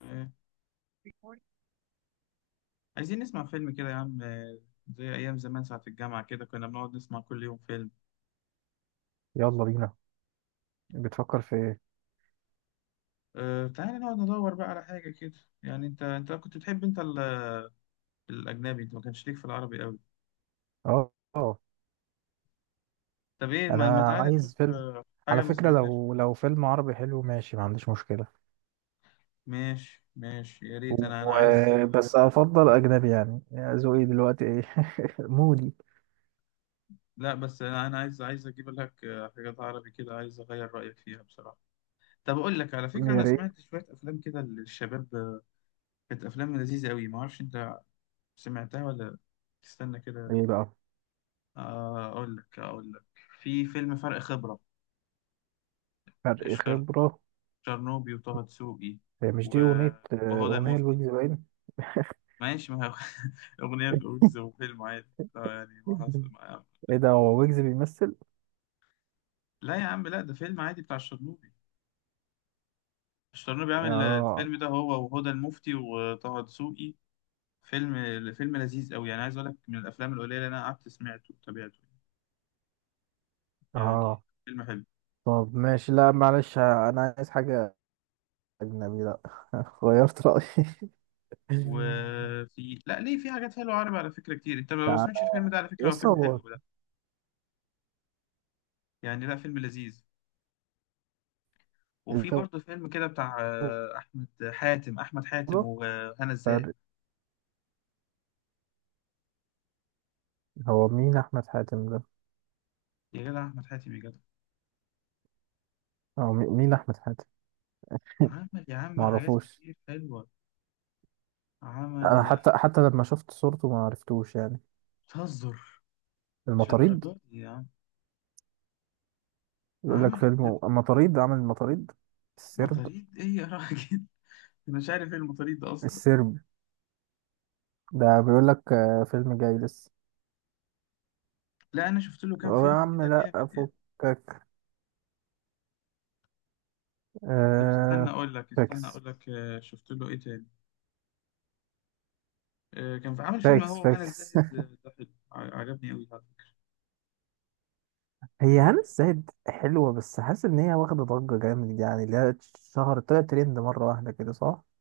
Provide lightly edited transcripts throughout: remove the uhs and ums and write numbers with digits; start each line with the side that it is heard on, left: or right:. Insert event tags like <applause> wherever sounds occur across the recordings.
left: آه، عايزين نسمع فيلم كده يا عم. زي أيام زمان ساعة الجامعة كده كنا بنقعد نسمع كل يوم فيلم.
right: يلا بينا. بتفكر في ايه؟
left: تعالى نقعد ندور بقى على حاجة كده يعني أنت كنت بتحب أنت الأجنبي، أنت ما كانش ليك في العربي قوي.
right: اه،
left: طب إيه ما
right: انا
left: تعالى نشوف
right: عايز فيلم.
left: حاجة
right: على
left: ما
right: فكرة
left: سمعناهاش.
right: لو فيلم عربي حلو ماشي، ما عنديش مشكلة.
left: ماشي ماشي، يا ريت،
right: و...
left: أنا عايز.
right: بس افضل اجنبي يعني. ذوقي دلوقتي ايه؟ <laughs> مودي.
left: لا بس أنا عايز أجيب لك حاجات عربي كده، عايز أغير رأيك فيها بصراحة. طب أقول لك على فكرة،
right: يا
left: أنا
right: ريت.
left: سمعت شوية أفلام كده للشباب. كانت أفلام لذيذة قوي. ما أعرفش أنت سمعتها ولا؟ تستنى كده.
right: ايه بقى؟
left: أقول لك أقول لك. في فيلم فرق خبرة،
right: فرق
left: شر...
right: خبرة.
left: شرنوبي وطه دسوقي
right: هي مش
left: و...
right: دي اغنية؟
left: وهدى
right: اغنية
left: المفتي.
right: الويجز باين.
left: ماشي، ما هي <laughs> أغنية في أوكس وفيلم عادي. يعني ما حصل ما...
right: ايه ده، هو ويجز بيمثل؟
left: لا يا عم، لا، ده فيلم عادي بتاع الشرنوبي. الشرنوبي عامل
right: اه
left: الفيلم ده، هو وهدى المفتي وطه دسوقي. فيلم لذيذ أوي، يعني عايز أقول لك من الأفلام القليلة اللي أنا قعدت سمعته وتابعته يعني.
right: اه.
left: فيلم حلو.
right: طب ماشي، لا معلش انا عايز حاجة اجنبي، لا. <laughs> غيرت رأيي. <laughs>
left: وفي، لا، ليه، في حاجات حلوة عربي على فكرة كتير. أنت ما
right: تعالى
left: سمعتش الفيلم ده على
right: يا
left: فكرة، هو
right: اسطى.
left: فيلم
right: هو
left: حلو يعني. لا، فيلم لذيذ. وفي
right: الخبرة،
left: برضه فيلم كده بتاع احمد حاتم. احمد حاتم وهنا الزاهد.
right: فرق. هو مين أحمد حاتم ده؟
left: يا جدع احمد حاتم، يا جدع!
right: مين أحمد حاتم؟ <laughs>
left: عمل يا عم حاجات
right: معرفوش.
left: كتير حلوه.
right: أنا
left: عمل.
right: حتى لما شفت صورته ما عرفتوش يعني.
left: بتهزر؟ مش
right: المطاريد.
left: للدرجات دي يا عم.
right: يقول لك
left: عمل بجد.
right: فيلم المطاريد، عامل المطاريد السرب.
left: مطاريد ايه يا راجل؟ <laughs> انا مش عارف ايه المطاريد ده اصلا.
right: السرب ده، بيقول لك فيلم جاي لسه.
left: لا انا شفت له كام
right: هو يا
left: فيلم
right: عم
left: كده
right: لا
left: جامد يعني.
right: أفكك.
left: طب استنى
right: آه
left: اقول لك، استنى
right: فاكس
left: اقول لك. شفت له ايه تاني. كان في عامل فيلم
right: فاكس
left: هو، هنا
right: فاكس.
left: الزاهد
right: <laughs>
left: آه، ده حلو، عجبني قوي.
right: هي هنا الزاهد حلوة، بس حاسس إن هي واخدة ضجة جامد، يعني اللي هي شهر طلعت ترند مرة واحدة كده، صح؟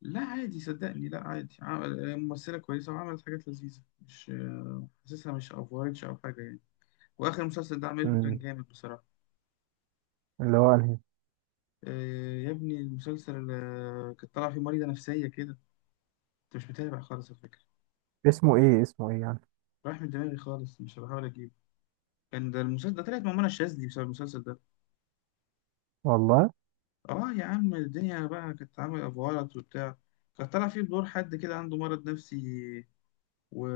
left: لا عادي صدقني، لا عادي. ممثلة كويسة وعملت حاجات لذيذة، مش حاسسها مش أفورتش أو حاجة يعني. وآخر مسلسل ده عملته كان
right: مم.
left: جامد بصراحة.
right: اللي هو أنهي؟
left: يا ابني المسلسل، كانت طالعة فيه مريضة نفسية كده. أنت مش متابع خالص على فكرة.
right: اسمه ايه، اسمه ايه يعني؟
left: راح من دماغي خالص، مش بحاول أجيبه. كان ده المسلسل ده طلعت مع منى الشاذلي بسبب المسلسل ده.
right: والله.
left: يا عم الدنيا بقى كانت عاملة أفورت وبتاع. كانت طالعة فيه بدور حد كده عنده مرض نفسي و...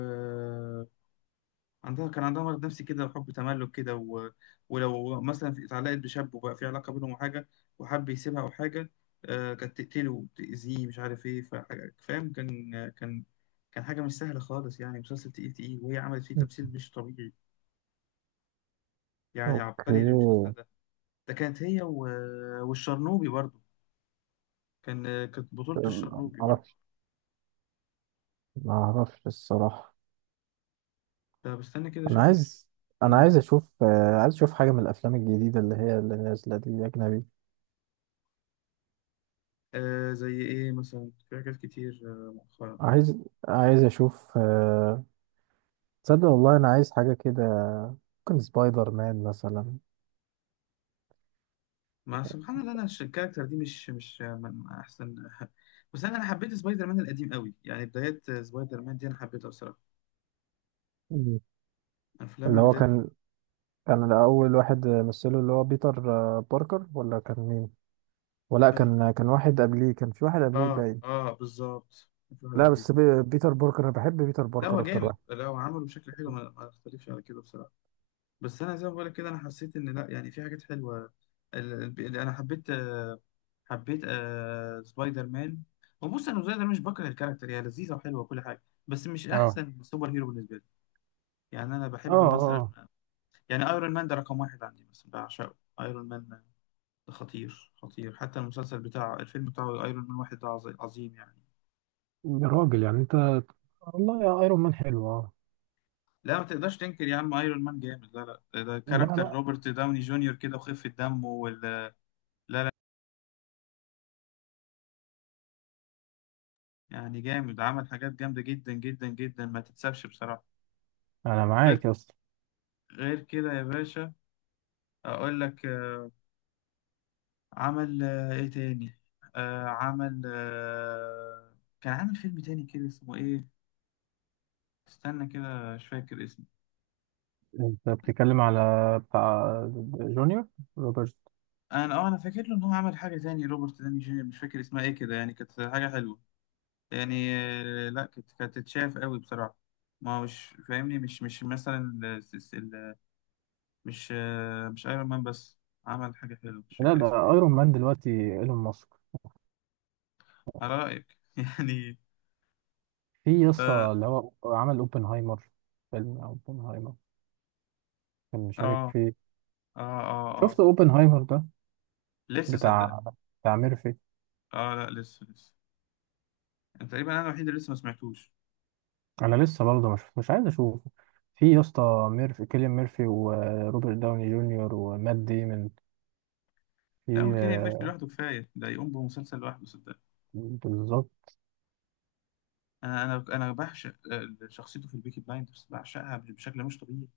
left: عندها كان عندها مرض نفسي كده، وحب تملك كده، ولو مثلا اتعلقت بشاب وبقى في علاقة بينهم وحاجة، وحب يسيبها أو حاجة. آه، كانت تقتله وتأذيه، مش عارف إيه، فحاجة فاهم. كان حاجة مش سهلة خالص يعني. مسلسل تقيل وهي عملت فيه تمثيل مش طبيعي، يعني
right: اوكي.
left: عبقري للمسلسل ده. ده كانت هي والشرنوبي برضو، كان كانت بطولة
right: ما
left: الشرنوبي برضو.
right: اعرفش، ما اعرفش الصراحه.
left: ده بستنى كده
right: انا
left: أشوف لك
right: عايز انا
left: مم.
right: عايز اشوف، عايز اشوف حاجه من الافلام الجديده اللي هي اللي نازله دي، اجنبي.
left: آه زي إيه مثلا؟ في حاجات كتير مؤخرا.
right: عايز عايز اشوف، تصدق والله انا عايز حاجه كده. ممكن سبايدر مان مثلا.
left: ما سبحان الله، انا الكاركتر دي مش، مش من احسن <laughs> بس انا، حبيت سبايدر مان القديم قوي يعني، بدايات سبايدر مان دي انا حبيتها بصراحه.
right: مم.
left: افلام
right: اللي هو
left: البدايات.
right: كان اول واحد مثله اللي هو بيتر، باركر، ولا كان مين؟ ولا كان واحد قبليه، كان في واحد قبليه
left: اه
right: باين.
left: اه، بالظبط، مفيش واحد
right: لا بس
left: قبليه.
right: بيتر باركر، انا بحب بيتر
left: لا هو
right: باركر اكتر
left: جامد،
right: واحد.
left: لا هو عمله بشكل حلو، ما اختلفش على كده بصراحه. بس انا زي ما بقول لك كده، انا حسيت ان لا يعني في حاجات حلوه. اللي انا حبيت، حبيت آه سبايدر مان. هو بص، انا سبايدر مان مش بكره الكاركتر، هي لذيذه وحلوه وكل حاجه، بس مش
right: اه
left: احسن سوبر هيرو بالنسبه لي. يعني انا
right: اه
left: بحب مثلا،
right: اه.
left: يعني ايرون مان ده رقم واحد عندي مثلا، بعشقه ايرون مان ده. خطير حتى المسلسل بتاع الفيلم بتاعه ايرون مان واحد ده عظيم يعني.
right: يا راجل يعني انت، والله يا ايرون مان حلو اه.
left: لا ما تقدرش تنكر يا عم، ايرون مان جامد. لا لا، ده
right: انما
left: كاركتر
right: لا.
left: روبرت داوني جونيور كده، وخفة دمه. يعني جامد، عمل حاجات جامدة جدا جدا جدا ما تتسابش بصراحة.
right: انا
left: وغير
right: معاك يا اسطى.
left: غير كده يا باشا، اقول لك، عمل ايه تاني؟ عمل آه، كان عامل فيلم تاني كده اسمه ايه؟ استنى كده مش فاكر اسمه.
right: انت بتتكلم على بتاع جونيور، روبرت.
left: انا فاكر له ان هو عمل حاجه تاني، روبرت داني جونيور، مش فاكر اسمها ايه كده يعني. كانت حاجه حلوه يعني، لا كانت تتشاف قوي بصراحه. ما هو مش فاهمني، مش، مش مثلا الس- ال- مش مش ايرون مان بس، عمل حاجه حلوه مش
right: لا
left: فاكر
right: ده
left: اسمها إيه.
right: ايرون مان دلوقتي ايلون ماسك.
left: على رايك <laughs> يعني.
right: في يا اسطى
left: اه
right: اللي هو عمل اوبنهايمر. فيلم اوبنهايمر كان مشارك
left: اه.
right: فيه. شفت
left: صح.
right: اوبنهايمر ده
left: لسه صدقني.
right: بتاع، بتاع ميرفي.
left: اه لا لسه. أنا تقريبا الوحيد اللي لسه ما سمعتوش.
right: انا لسه برضه ما شفتوش، عايز اشوفه. في يا اسطى ميرفي، كيليان ميرفي وروبرت داوني جونيور ومات ديمون.
left: لا
right: في
left: هو كيليان ميرفي
right: آه،
left: لوحده كفايه، ده يقوم بمسلسل لوحده صدقني.
right: بالظبط.
left: انا انا انا بعشق شخصيته في البيكي بلايندرز، بعشقها بشكل مش طبيعي.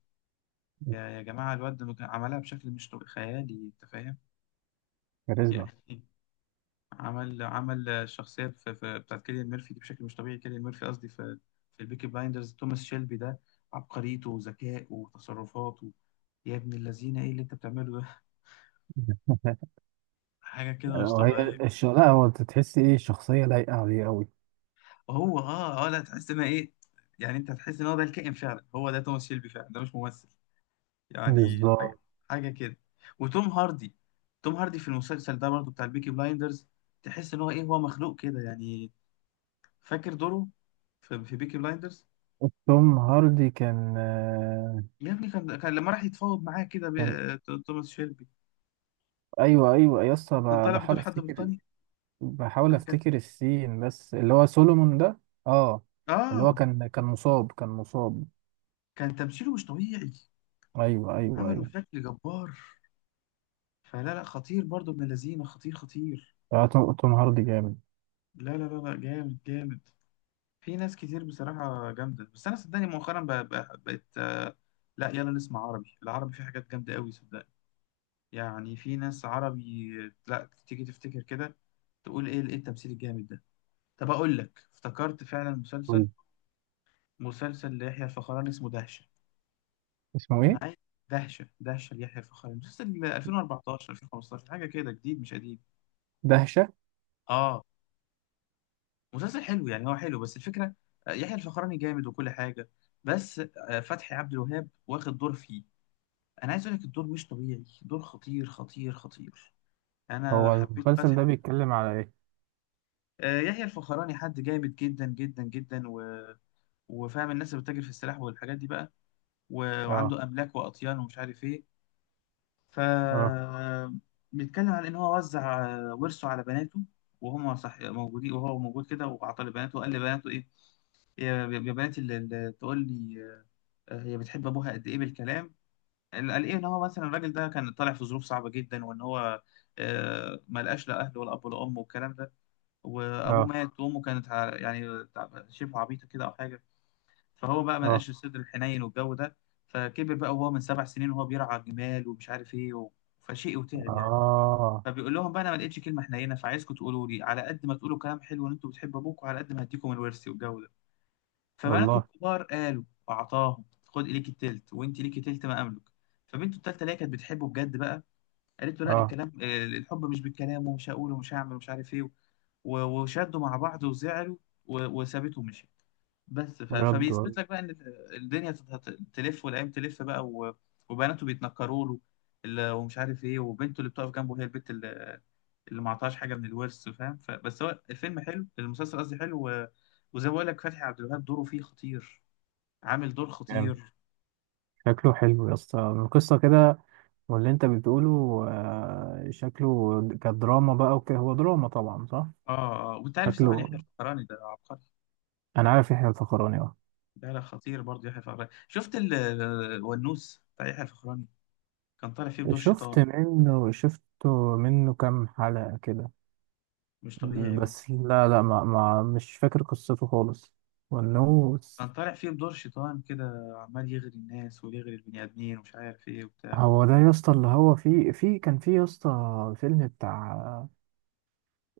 left: يا جماعة، الواد عملها بشكل مش طبيعي خيالي، أنت فاهم؟
right: كاريزما.
left: يعني <laughs> عمل الشخصية في بتاعت كيليان ميرفي دي بشكل مش طبيعي، كيليان ميرفي قصدي، في البيكي بلايندرز، توماس شيلبي ده، عبقريته وذكائه وتصرفاته. يا ابن اللذينة، إيه اللي أنت بتعمله ده؟ <laughs>
right: <laughs>
left: حاجة كده مش
right: وهي
left: طبيعية.
right: لا هو انت تحس ايه، شخصية لايقة عليه قوي.
left: هو أه أه لا، تحس إن إيه، يعني أنت هتحس إن هو ده الكائن فعلا، هو ده توماس شيلبي فعلا، ده مش ممثل يعني. حاجة
right: بالظبط.
left: كده. وتوم هاردي، توم هاردي في المسلسل ده برضو بتاع البيكي بلايندرز، تحس ان هو ايه، هو مخلوق كده يعني. فاكر دوره في, في بيكي بلايندرز؟
right: توم هاردي كان آه،
left: يا ابني كان لما راح يتفاوض معاه كده
right: كان.
left: توماس شيلبي،
right: ايوه ايوه يا اسطى،
left: كان طالع بدور
right: بحاول
left: حد
right: افتكر،
left: بريطاني. ده
right: بحاول
left: كان،
right: افتكر السين بس اللي هو سولومون ده. اه. اللي هو
left: اه،
right: كان مصاب، كان مصاب.
left: كان تمثيله مش طبيعي،
right: ايوه ايوه
left: عمله
right: ايوه.
left: بشكل جبار. فلا لا، خطير برضو، ابن الذين خطير
right: آه، توم هاردي جامد.
left: لا لا لا لا جامد جامد. في ناس كتير بصراحة جامدة، بس أنا صدقني مؤخرا بقى بقى بقيت، لا يلا نسمع عربي. العربي فيه حاجات جامدة قوي صدقني. يعني في ناس عربي، لا تيجي تفتكر كده، تقول إيه، إيه التمثيل الجامد ده! طب أقول لك افتكرت فعلا مسلسل،
right: قول.
left: ليحيى الفخراني اسمه دهشة.
right: اسمه
left: أنا
right: ايه؟
left: عايز دهشة ليحيى الفخراني، مسلسل 2014 2015 حاجة كده، جديد مش قديم.
right: دهشة.
left: آه مسلسل حلو يعني، هو حلو بس الفكرة، يحيى الفخراني جامد وكل حاجة، بس فتحي عبد الوهاب واخد دور فيه، انا عايز اقول لك الدور مش طبيعي، دور خطير خطير. انا
right: هو
left: حبيت
right: المسلسل ده بيتكلم على ايه؟
left: يحيى الفخراني حد جامد جدا جدا جدا، وفاهم الناس اللي بتتاجر في السلاح والحاجات دي بقى و...
right: اه
left: وعنده املاك واطيان ومش عارف ايه. ف
right: اه
left: بيتكلم عن ان هو وزع ورثه على بناته، وهم صح موجودين، وهو موجود كده، وعطى لبناته وقال لبناته ايه، يا بنات، اللي تقول لي هي بتحب ابوها قد ايه بالكلام. اللي قال ايه، ان هو مثلا الراجل ده كان طالع في ظروف صعبه جدا، وان هو ما لقاش لا اهله ولا اب ولا ام والكلام ده. وابوه
right: اه
left: مات وامه كانت شبه عبيطه كده او حاجه، فهو بقى ما
right: اه
left: لقاش الصدر الحنين والجو ده. فكبر بقى وهو من 7 سنين وهو بيرعى جمال ومش عارف ايه، فشيء وتعب يعني.
right: اه.
left: فبيقول لهم بقى انا ما لقيتش كلمه حنينه، فعايزكم تقولوا لي على قد ما تقولوا كلام حلو ان انتوا بتحبوا ابوكم، على قد ما هديكم الورث والجو ده. فبناته
right: والله.
left: الكبار قالوا، أعطاهم، خد ليكي التلت وأنت ليكي تلت ما أملك. فبنته التالتة اللي هي كانت بتحبه بجد بقى، قالت له لا،
right: اه.
left: الكلام، الحب مش بالكلام، ومش هقول ومش هعمل ومش عارف إيه. وشدوا مع بعض وزعلوا، وسابته ومشي. بس
right: بجد والله.
left: فبيثبت لك بقى ان الدنيا هتلف والايام تلف بقى، وبناته بيتنكروا له ومش عارف ايه. وبنته اللي بتقف جنبه هي البت اللي ما عطاهاش حاجه من الورث فاهم. بس هو الفيلم حلو، المسلسل قصدي حلو، وزي ما بقول لك فتحي عبد الوهاب دوره فيه خطير، عامل دور
right: جامد.
left: خطير.
right: شكله حلو يا اسطى من القصة كده واللي انت بتقوله. آه، شكله كدراما بقى وكده، هو دراما طبعا صح.
left: اه اه، وانت عارف طبعا
right: شكله.
left: يحيى الفخراني ده عبقري.
right: انا عارف يحيى الفخراني اه.
left: ده لا خطير برضه يحيى الفخراني. شفت الونوس بتاع يحيى الفخراني؟ كان طالع فيه بدور شيطان
right: شفت منه، شفته منه كام حلقة كده.
left: مش طبيعي.
right: بس لا لا ما مش فاكر قصته خالص وانه.
left: كان طالع فيه بدور شيطان كده، عمال يغري الناس ويغري البني آدمين ومش عارف إيه وبتاع.
right: هو ده يا اسطى اللي هو في كان في يا اسطى فيلم بتاع،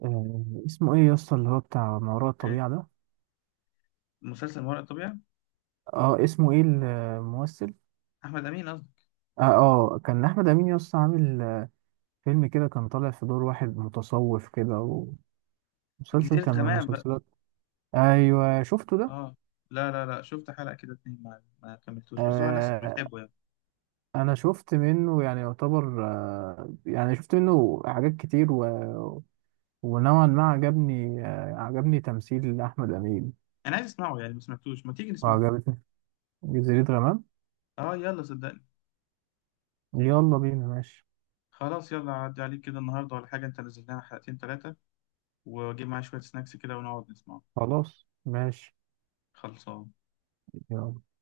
right: اسمه ايه يا اسطى اللي هو بتاع ما وراء
left: إيه؟
right: الطبيعة ده.
left: مسلسل ما وراء الطبيعة،
right: اه اسمه ايه الممثل؟
left: أحمد أمين قصدي.
right: اه آه، كان احمد امين يا اسطى عامل آه، فيلم كده كان طالع في دور واحد متصوف كده. ومسلسل
left: جزيرة
right: كان من
left: غمام بقى.
right: المسلسلات. ايوه شفته ده.
left: آه. لا لا لا، شفت حلقة كده اتنين ما كملتوش، بس هو ناس
right: آه
left: بتحبه يعني.
right: انا شفت منه يعني يعتبر، آه يعني شفت منه حاجات كتير ونوعا ما عجبني، آه عجبني تمثيل احمد امين.
left: أنا عايز أسمعه يعني، ما سمعتوش، ما تيجي نسمعه.
right: وعجبتني جزيرة غمام.
left: آه يلا صدقني.
right: يلا بينا ماشي.
left: خلاص يلا، عدي عليك كده النهاردة ولا حاجة، أنت نزل لنا حلقتين تلاتة، وأجيب معايا شوية سناكس كده ونقعد نسمعه.
right: خلاص ماشي.
left: خلصان.
right: يلا